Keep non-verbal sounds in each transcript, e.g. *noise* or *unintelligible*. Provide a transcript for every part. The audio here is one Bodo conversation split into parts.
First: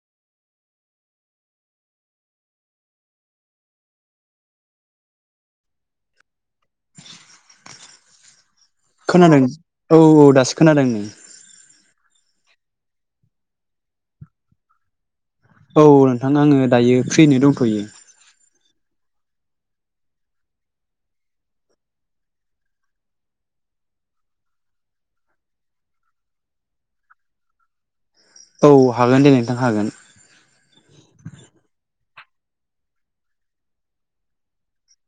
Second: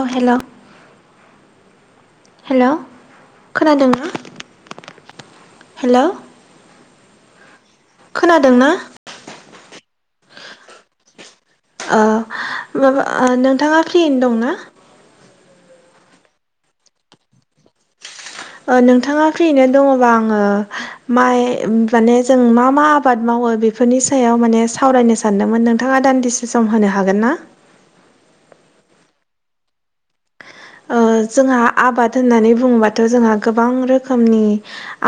औ हेल'। हेल' खोनादोंना? हेलौ। खोनादों ना? खोनादों। औ औ दासो खोनादों। आह माबा नोंथाङा फ्रिनो दंना? औ नोंथां आङो दायो फ्रिनो दंथ'यो। ओ नोंथाङा फ्रियैनो दङबा आङो माइ माने जों मा मा आबाद मावो बेफोरनि सायाव माने सावरायनो सानदोंमोन नोंथाङा दान्दिसे सम होनो हागोन ना? औ हागोन दे नोंथां हागोन। ओ जोंहा आबाद होननानै बुङोबाथ' जोंहा गोबां रोखोमनि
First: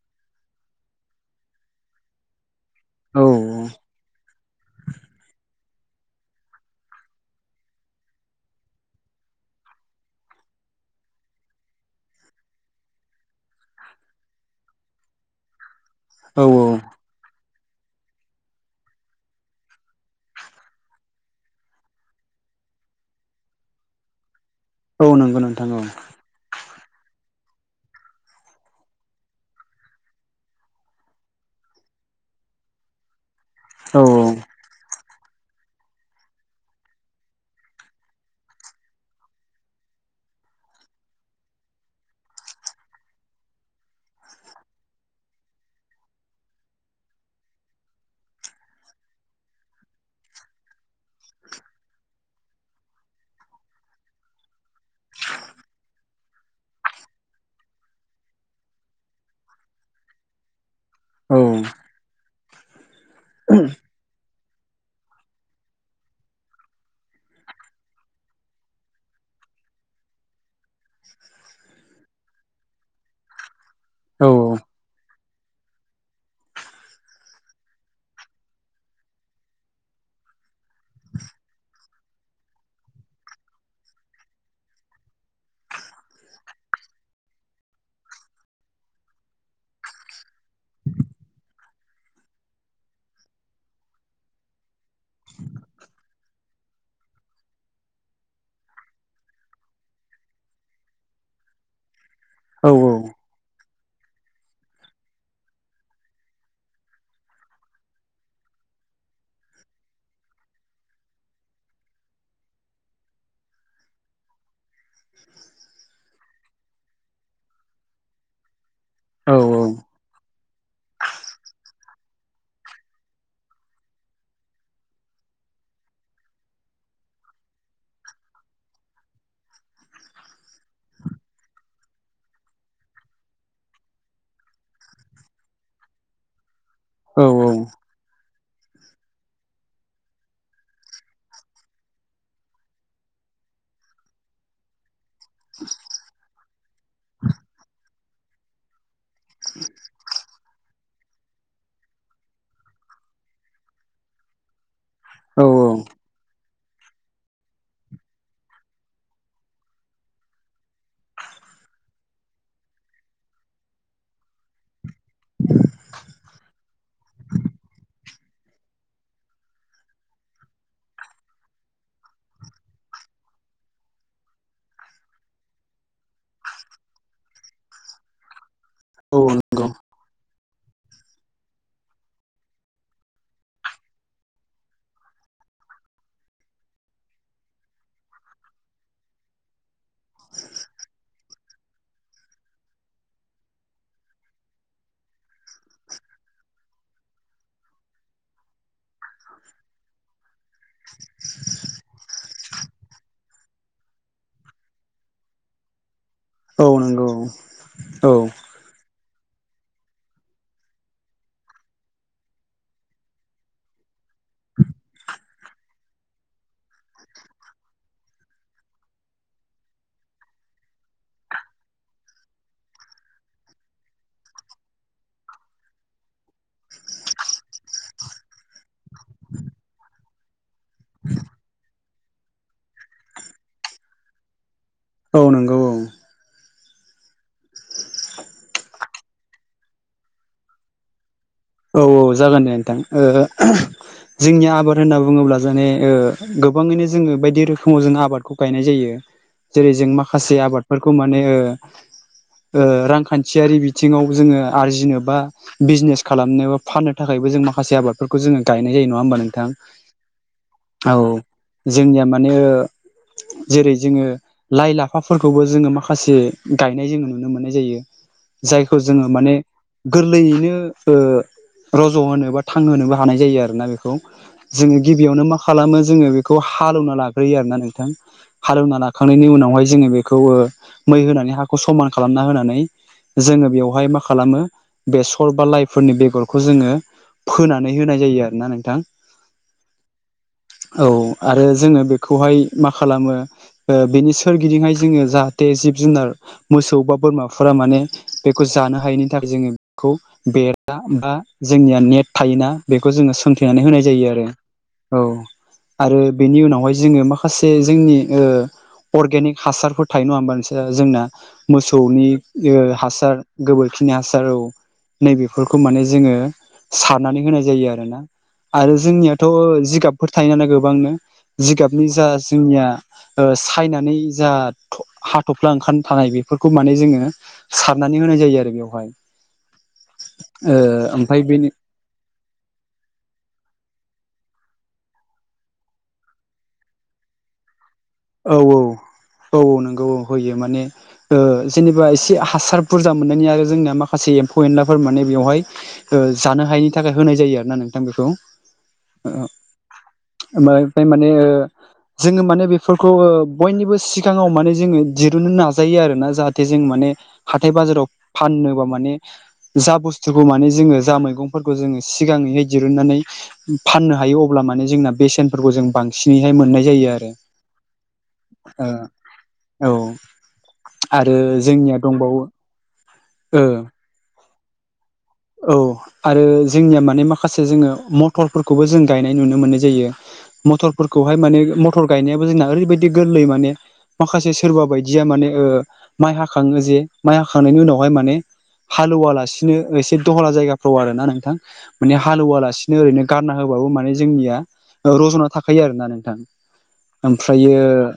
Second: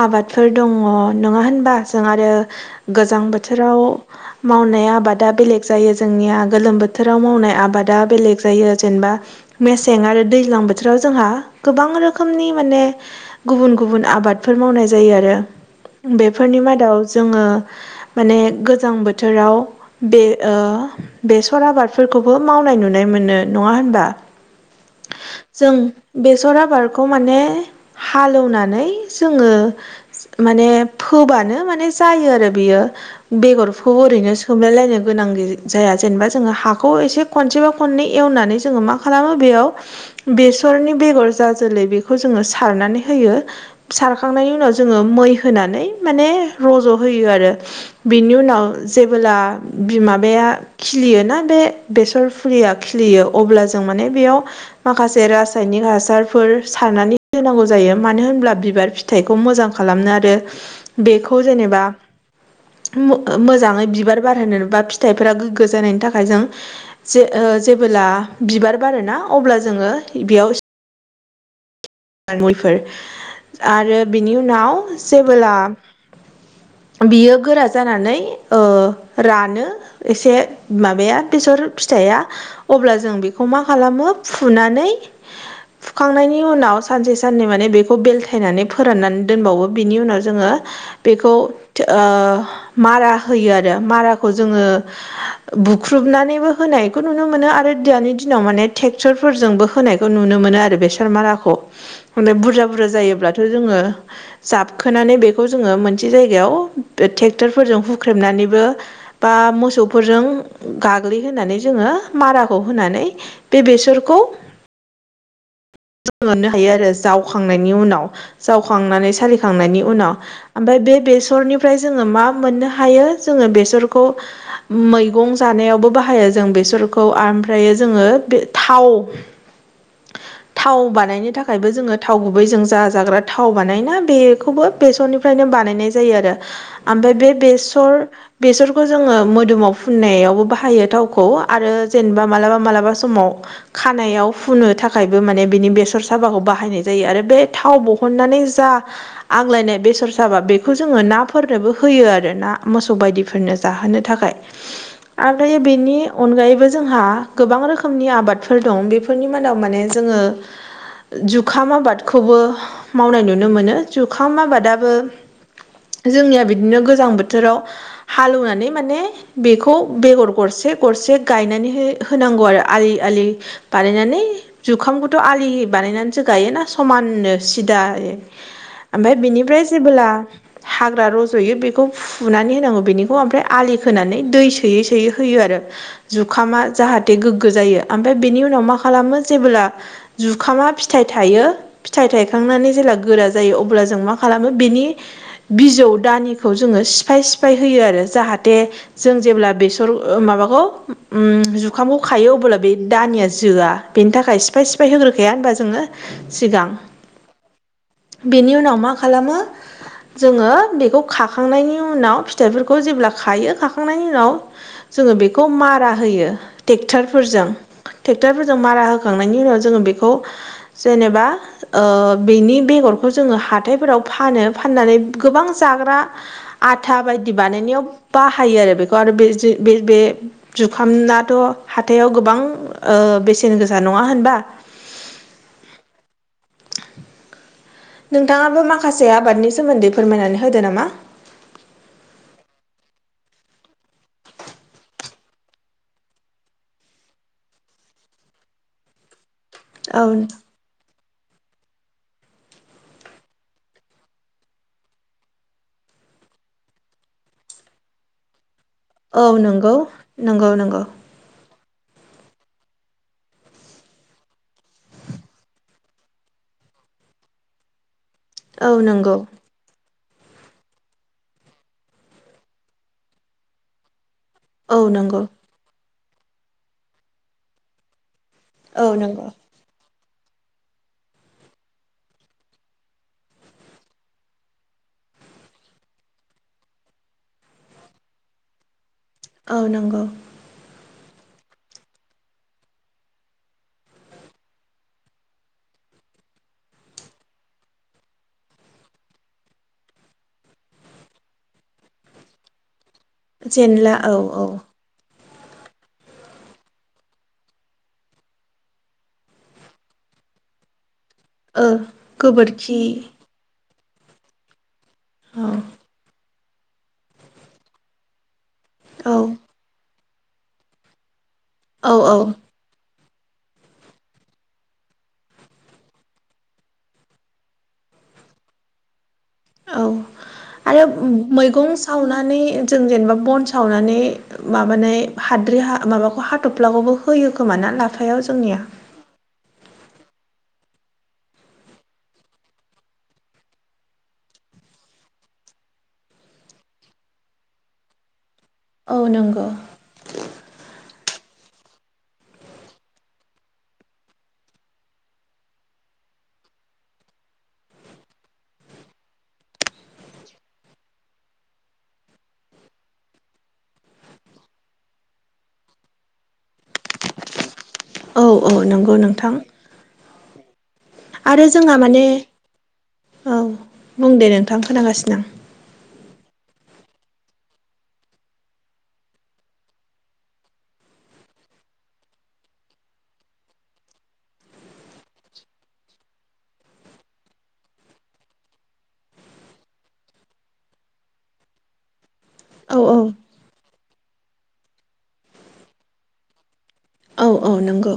आबादफोर दङ नङा होनबा जों आरो गोजां औ बोथोराव मावनाय आबादा बेलेग जायो जोंनिया गोलोम बोथोराव मावनाय आबाद बेलेग जायो जेनेबा मेसें आरो दै दैज्लां बोथोराव जोंहा गोबां रोखोमनि माने गुबुन गुबुन आबादफोर मावनाय जायो आरो औ बेफोरनि मादाव जोंङो माने गोजां बोथोराव बे ओ बेसर आबादफोरखौबो मावनाय नुनाय नङा होनबा? औ नंगौ नोंथां जों औ। बेसर आबादखौ माने हालेवनानै जोङो। माने फोबानो माने जायो आरो बियो। बेगरखौ औ ओरैनो सोमलायलायनो गोनां गै जाया जेनेबा जोङो हाखौ एसे खनसेबा खननै एवनानै जोङो मा खालामो बेयाव बेसरनि बेगर जाजोलै बेखौ जोङो सारनानै होयो सारखांनायनि उनाव जोङो मै होनानै माने रज' होयो आरो बिनि उनाव जेबोला बिमाबाया खिलियोना बे बेसर फुलिया खिलियो अब्ला जों माने बेयाव माखासे रासायनिक हासारफोर सारनानै होनांगौ जायो मानो होनब्ला बिबार फि फिथाइखौ मोजां खालामनो आरो औ बेखौ जेनेबा म मोजाङै बिबार बारहोनो बा फि फिथाइफोरा गोग्गो जानायनि थाखाय जों जे--जेबोला बिबार बारोना अब्ला जोङो बेयाव मैफोर आरो औ बिनि उनाव जेबोला बियो गोरा जानानै ओ रानो एसे माबाया बेसर फिथाइया अब्ला जों बेखौ मा खालामो फुनानै फुखांनायनि उनाव सानसे साननै माने बेखौ बेलथायनानै फोराननानै दोनबावो बिनि उनाव जोङो बेखौ ओ मारा होयो आरो माराखौ जोङो बुख्रुबनानैबो होनायखौ नुनो मोनो आरो दानि दिनाव माने ट्रेक्टर फोरजोंबो होनायखौ नुनो मोनो आरो बेसर माराखौ। माने बुरजा औ बुरजा जायोब्लाथ' जोङो जाबखोनानै बेखौ जोङो मोनसे जायगायाव ट्रेक्टरफोरजों हुख्रेमनानैबो बा मोसौफोरजों गाग्लिहोनानै जोङो माराखौ होनानै बे बेसरखौ जों मोननो हायो आरो जावखांनायनि उनाव जावखांनानै सालिखांनायनि उनाव ओमफ्राय बे बेसरनिफ्राय जोङो मा मोननो हायो जोङो बेसरखौ मैगं जानायावबो बाहायो जों बेसरखौ ओमफ्रायो जोङो बे थाव थाव बानायनो थाखायबो जोङो थाव गुबैजों जा जाग्रा थाव बानायोना बेखौबो बेसरनि फ्रायनो बानायनाय जायो आरो ओमफ्राय बे बेसर बेसरखौ जोङो मोदोमाव फुननायावबो बाहायो थावखौ आरो जेनेबा मालाबा मालाबा समाव खानायाव फुनो थाखाय माने बिनि बेसर साबाखौ बाहायनाय जायो आरो बे थाव दिहननानै जा आग्लायनाय बेसर साबा बेखौ जोङो नाफोरनोबो होयो आरो ना मोसौ बायदिफोरनो जाहोनो थाखाय। *inaudible* औ आगै बेनि अनगायैबो जोंहा गोबां रोखोमनि आबादफोर दं बेफोरनि मादाव माने जोङो जुखाम आबादखौबो मावनाय नुनो मोनो जुखाम आबादाबो जोंनिया बिदिनो गोजां बोथोराव हालौनानै माने बेखौ बेगर गरसे गरसे हो-होनांगौ आरो आलि आलि बानायनानै जुखामखौथ' आलि बानायनानैसो गायोना समाननो सिदायै औ ओमफ्राय नंगौ जेबोला हाग्रा रज'यो बेखौ फुनानै होनांगौ बेनिखौ ओमफ्राय आलि खोनानै दै सोयै सोयै होयो आरो। जुखामा जाहाथे गोग्गो जायो ओमफ्राय उनाव खालामो जेबोला जुखामा फिथाइ थायो फिथाइ थायखांनानै जेला गोरा जायो अब्ला जों मा खालामो बेनि बिजौ दानिखौ जोङो सिफाय सिफाय होयो आरो जाहाथे जों जेब्ला बेसर ओ माबाखौ उम जुखामखौ खायो अब्ला बे दानिया जोआ बेनि थाखाय सिफाय सिफाय होग्रोखाया होनबा जोङो सिगां औ। औ बेनि उनाव मा खालामो जोङो बेखौ खाखांनायनि उनाव फिथाइफोरखौ जेब्ला खायो खाखांनायनि उनाव जोङो बेखौ मारा होयो टेक्ट'रफोरजों टेक्ट'रफोरजों मारा होखांनायनि उनाव जोङो बेखौ जेनेबा ओ बेनि बेगरखौ जोङो हाथायफोराव फानो फाननानै गोबां जाग्रा आथा बायदि बानायनायाव बाहायो आरो बेखौ आरो बे जे बे बे जुखामनाथ' हाथायाव गोबां ओ बेसेन गोसा नङा होनबा औ नंगौ औ। नोंथाङाबो माखासे आबादनि सोमोन्दै फोरमायनानै होदो नामा? औ औ जागोन दे नोंथां ओ *unintelligible* जोंनि आबाद होनना बुङोब्ला जाने ओ गोबाङैनो जोङो बायदि रोखोमाव जों आबादखौ गायनाय जायो। जेरै जों औ माखासे आबादफोरखौ माने ओ ओ रांखान्थियारि बिथिङाव जोङो आरजिनो बा बिजनेस खालामनो बा फाननो थाखायबो जों माखासे आबादफोरखौ जोङो गायनाय जायो। नङा होमबा औ नोंथां नंगौ नंगौ नंगौ औ जोंनिया माने ओ जेरै जोङो लाइ लाफाफोरखौबो जोङो माखासे गायनाय जोङो नुनो मोननाय जायो। औ जायखौ जोङो नंगौ माने गोरलैयैनो ओ रज' होनो बा थांहोनोबो हानाय जायो आरोना बेखौ औ जोङो नंगौ गिबियावनो माखा खालामो जोङो बेखौ हालौना लाग्रोयो आरोना नोंथां हालौना औ नंगौ लाखांनायनि उनावहाय जोङो बे खौ ओ मै होनानै हाखौ समान खालामना होनानै जोङो बेवहाय मा खालामो बेसर बा लाय फोरनि बेगरखौ जोङो फोनानै होनाय जायो आरोना नोंथां। औ नंगौ। औ आरो जोङो बेखौहाय मा खालामो ओ बेनि सोरगिदिंयै जोङो जाहाथे जिब जुनार मोसौ बा बोरमाफोरा माने बेखौ जानो हायैनि थाखाय जोङो बेखौ बे बा जोंनिया नेट थायोना बेखौ जोङो सोंथेनानै होनाय जेनला जायो औ आरो। औ औ आरो बेनि उनावहाय जोङो माखासे जोंनि ओ अर्गेनिक हासारफोर थायो नङा होमबा जोंना ओ मोसौनि ओ गोबोरखि हासार गोबोरखिनि हासार औ औ नैबेफोरखौ माने जोङो सारनानै होनाय जायो आरो ना। आरो जोंनियाथ' औ जिगाबफोर थायो नालाय गोबांनो जिगाबनि जा औ जोंनिया ओ सायनानै जा थ' हाथ'फ्ला ओंखार थानाय बेफोरखौ माने जोङो सारनानै होनाय जायो आरो बेवहाय। औ ओ आरो ओमफ्राय बेनि मैगं सावनानै जों जेनेबा बन सावनानै माबानाय हाद्रि हा माबाखौ हाथ'फ्लाखौबो होयो खोमा ना लाफायाव औ औ जोंनिया? औ नोंगौ होयो माने ओ जेनेबा इसे हासार बुरजा मोननायनि आरो जोंनिया माखासे एम्फौ एनलाफोर माने बेवहाय ओ जानो हायिनि थाखाय होनाय जायो आरो ना नोंथां बेखौ। औ नंगौ। *inaudible* माने जोङो माने बेफोरखौ ओ बयनिबो सिगाङाव माने जोङो दिरुननो नाजायो आरोना जाहाथे जों माने हाथाय बाजाराव फाननोबा माने जा बुस्थुखौ माने जोङो जा मैगंफोरखौ जोङो सिगाङैहाय दिरुननानै फाननो हायो अब्ला माने जोंना बेसेनफोरखौ जों बांसिनैहाय मोननाय जायो आरो। औ औ नंगौ नोंथां। औ आरो जोंनिया दंबावो। ओ ओं बुं दे नोंथां खोनागासिनो। औ आरो जोंनिया माने माखासे जोङो मटरफोरखौबो जों गायनाय नुनो मोननाय जायो। मथरफोरखौहाय माने मथर गायनायाबो जोंना ओरैबायदि गोर्लै माने माखासे सोरबा बायदिया माने ओ माइ हाखाङो जे माइ हाखांनायनि उनावहाय माने हालौवालासिनो एसे दहला जायगाफ्राव आरोना नोंथां माने हालौवालासिनो आं औ ओरैनो गारना होबाबो माने जोंनिया रज'ना थाखायो आरोना नोंथां औ औ ओमफ्रायो नंगौ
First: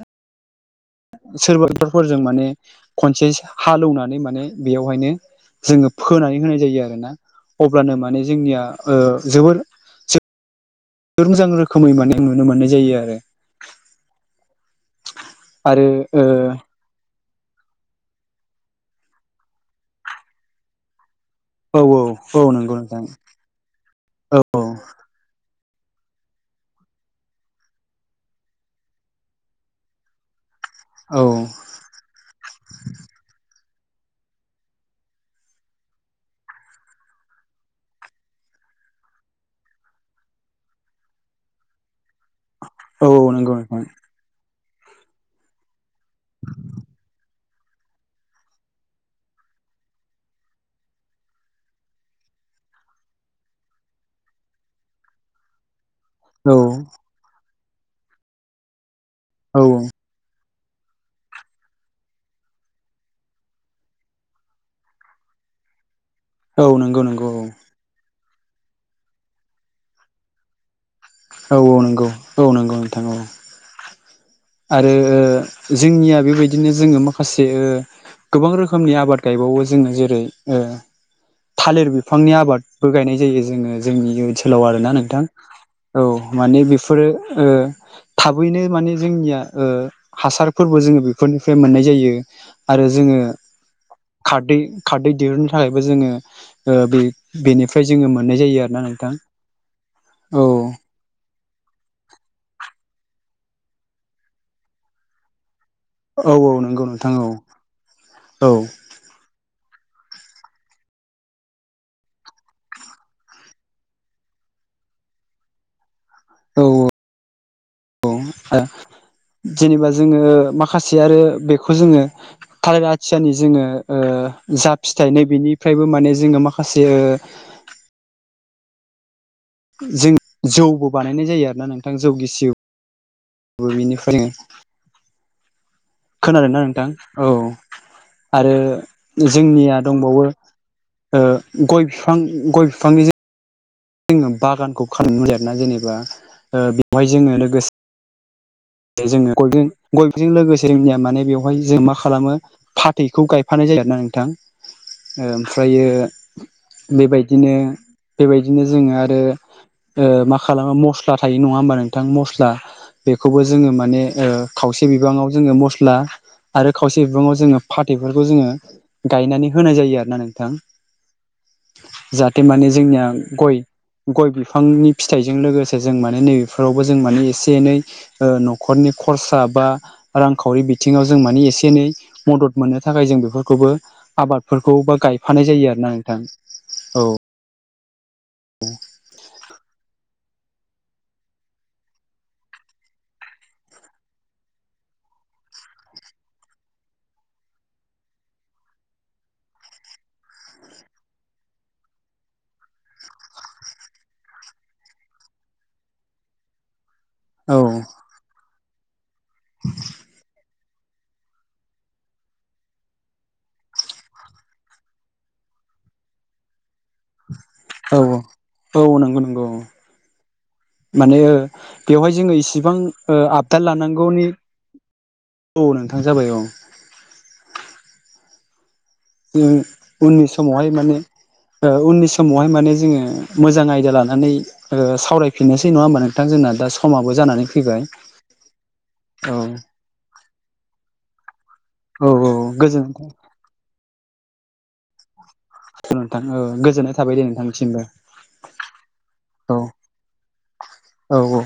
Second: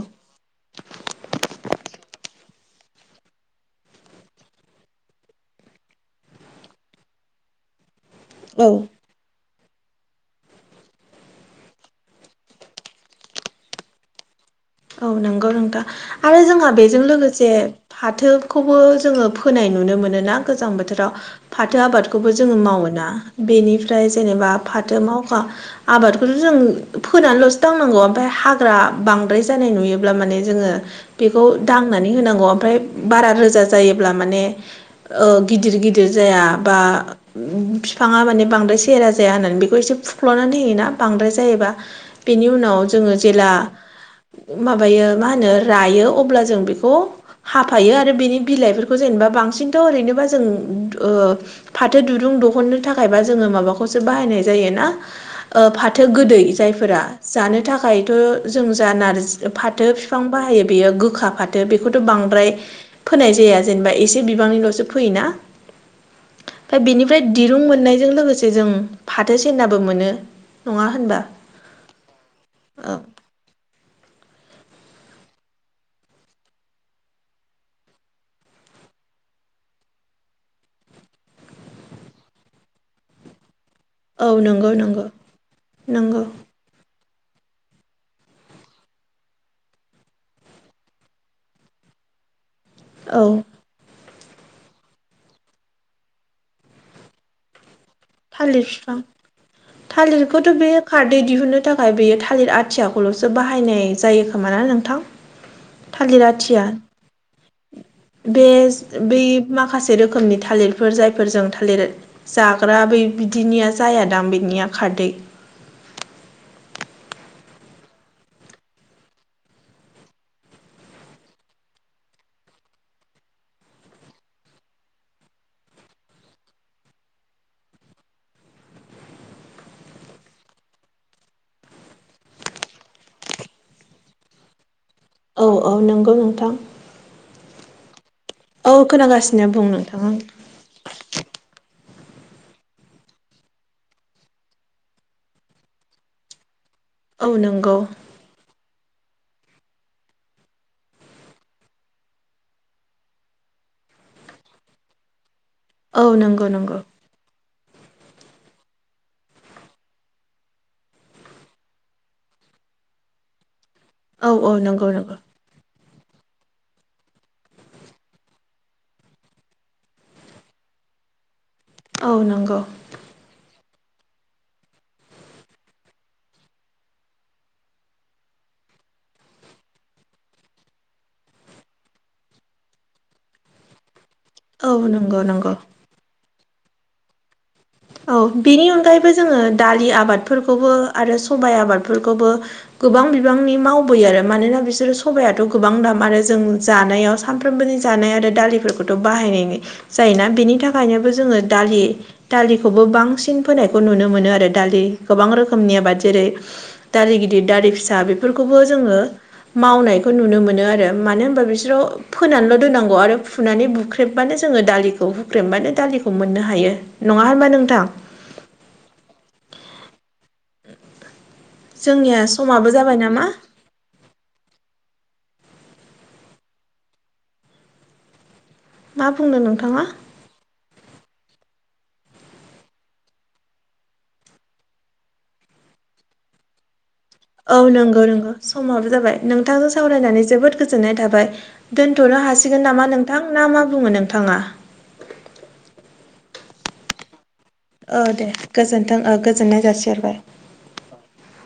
सोरबा ट्रेकटरफोरजों माने खनसे हालौवनानै माने बेयावहायनो जोङो फोनानै होनाय जायो आरोना अब्लानो माने जोंनिया औ ओ जोबोर मोजां रोखोमै माने नुनो मोननाय जायो आरो। औ नंगौ नोंथां आरो आरो जोंहा बेजों लोगोसे फाथोखौबो जोङो फोनाय नुनो मोनोना गोजां बोथोराव। फाथो ओ औ आबादखौबो औ औ जोङो नंगौ नोंथां मावोना बेनिफ्राय जेनेबा औ फाथो मावखा आबादखौथ' जों फोनानैल'सो दानांगौ ओमफ्राय हाग्रा बांद्राय जानाय नुयोब्ला माने जोङो औ बेखौ दांनानै होनांगौ ओमफ्राय बारा रोजा जायोब्ला माने ओ गिदिर गिदिर जाया बा फिफाङा माने बांद्राय सेहेरा जाया होननानै बेखौ एसे फुख्ल'नानै होयोना बांद्राय जायोबा। बेनि उनाव औ जोङो औ जेला नंगौ नोंथां माबायो मा होनो रायो अब्ला जों बेखौ हाफायो आरो बेनि बिलाइफोरखौ जेनेबा बांसिनथ' ओरैनोबा जों ओ फाथो दुरुं दहुननो थाखायबा जोङो माबाखौसो बाहायनाय जायो ना ओ फाथो गोदै औ जायफोरा जानो थाखायथ' जों जा नारजि फाथो औ फिफां बाहायो बेयो गोखा फाथो बेखौथ' बांद्राय फोनाय जाया जेनेबा एसे बिबांनिल'सो फैयोना। औ फ्राय नंगौ बेनिफ्राय नंगौ दिरुं औ मोननायजों लोगोसे जों फाथो सिनाबो मोनो। नङा होनबा औ औ नंगौ औ नंगौ नोंथां औ। आरो जोंनिया बेबायदिनो जोङो माखासे ओ गोबां रोखोमनि आबाद गायबावो जोंना जोङो जेरै थालिर बिफांनि आबादबो गायनाय जायो जोङो जोंनि औ ओनसोलाव नंगौ आरोना नंगौ नोंथां औ नंगौ माने बेफोरो ओ थाबैनो माने जोंनिया ओ हासारफोरबो जोङो बेफोरनिफ्राय मोननाय जायो। आरो जोङो औ खारदै- खारदै दिरुननो थाखायबो जोङो ओ बि बिनिफ्राय जोङो मोननाय थालिर जायो आरोना बिफां नोंथां थालिरखौथ' औ। बे खारदै दिहुननो थाखाय बेयो थालिर आथियाखौल'सो बाहायनाय जायोखोमा ना नोंथां? थालिर औ औ आथिया नंगौ नोंथां औ बे औ बै माखासे रोखोमनि थालिरफोर जायफोरजों थालिर जाग्रा बै बिदिनिया जायादां बेनिया खारदै औ *inaudible* औ *unintelligible* जेनेबा जोङो माखासे आरो बेखौ जोङो थालिर आथियानि जोङो ओ जा फिथाइ नै बिनिफ्रायबो माने जोङो माखासे ओ जों जौबो बानायनाय जायो आरोना नोंथां जौ गिसि *unintelligible* औ औ नोंगौ खोनादोना नोंथां औ आरो औ खोनागासिनो बुं जोंनिया नोंथां आं दंबावो ओ गइ फिफां गय फिफांनि जो जोङो बागानखौ खालामनो *unintelligible* जेनेबा ओ बेवहाय औ जोङो लोगोसे नंगौ दायो जोङो गइजों गइजों लोगोसे जोंनिया माने बेवहाय जों मा खालामो फाथैखौ गाइफानाय जायो आरोना नोंथां ओमफ्रायो औ नंगौ नंगौ बेबायदिनो बेबायदिनो जोङो आरो ओ मा खालामो मस्ला थायो नङा होमबा नोंथां मस्ला बेखौबो जोङो माने ओ औ औ खावसे नंगौ नंगौ बिबाङाव जोङो मस्ला आरो खावसे बिबाङाव जोङो फाथैफोरखौ जोङो गाइनानै होनाय जायो आरोना नोंथां औ जाहाथे नंगौ माने जोंनिया गय- गय बिफांनि फिथाइजों लोगोसे जों माने नैबेफोरावबो जों माने एसे एनै ओ न'खरनि खरसा बा रांखावरि बिथिङाव जों माने एसे एनै मदद मोननो थाखाय जों बेफोरखौबो औ आबादफोरखौ बा नंगौ गाइफानाय नंगौ जायो आरोना नोंथां। औ औ बेनि अनगायैबो जोङो दालि आबादफोरखौबो आरो सबाय आबादफोरखौबो गोबां बिबांनि मावबोयो आरो मानोना बिसोरो सबाथ' गोबां दाम आरो जों जानायाव सानफ्रोमबोनि जानाय आरो दालिफोरखौथ' बाहायनाय जायोना बेनि थाखायनोबो जोङो दालि दालिखौबो बांसिन फोनायखौ नुनो आरो दालि गोबां रोखोमनि आबाद जेरै दालि गिदिर गिदिर औ दालि फिसा बिफोरखौबो जोङो मावनायखौ नुनो मोनो आरो मानो होनबा बि *unintelligible* फोनानैल' दोनांगौ आरो फुनानै बुख्रेब्बानो जोङो दालिखौ हुख्रेमबानो दालिखौ मोननो हायो। नङा होनबा नोंथां? औ औ औ नंगौ नंगौ औ माने ओ बेवहाय जोंनिया जोङो समाबो इसिबां जाबाय ओ नामा आब दा लानांगौनि औ नोंथां जाबाय औ मा बुंदों उम नोंथाङा उननि समावहाय माने ओ उननि समावहाय माने जोङो मोजां आयदा लानानै ओ सावरायफिननोसै नङा होमबा नोंथां जोंना दा समा औ नंगौ नंगौ समाबो जाबाय औ नोंथांजों सावरायनानै जोबोद गोजोननाय थाबाय औ दोनथ'नो औ हासिगोन गोजोन नामा नोंथां ना मा बुङो नोंथाङा? औ नोंथां औ गोजोन्नाय थाबाय दे नोंथां औ दे गोजोन्थों ओ औ गोजोननाय जासिहरबाय औ औ।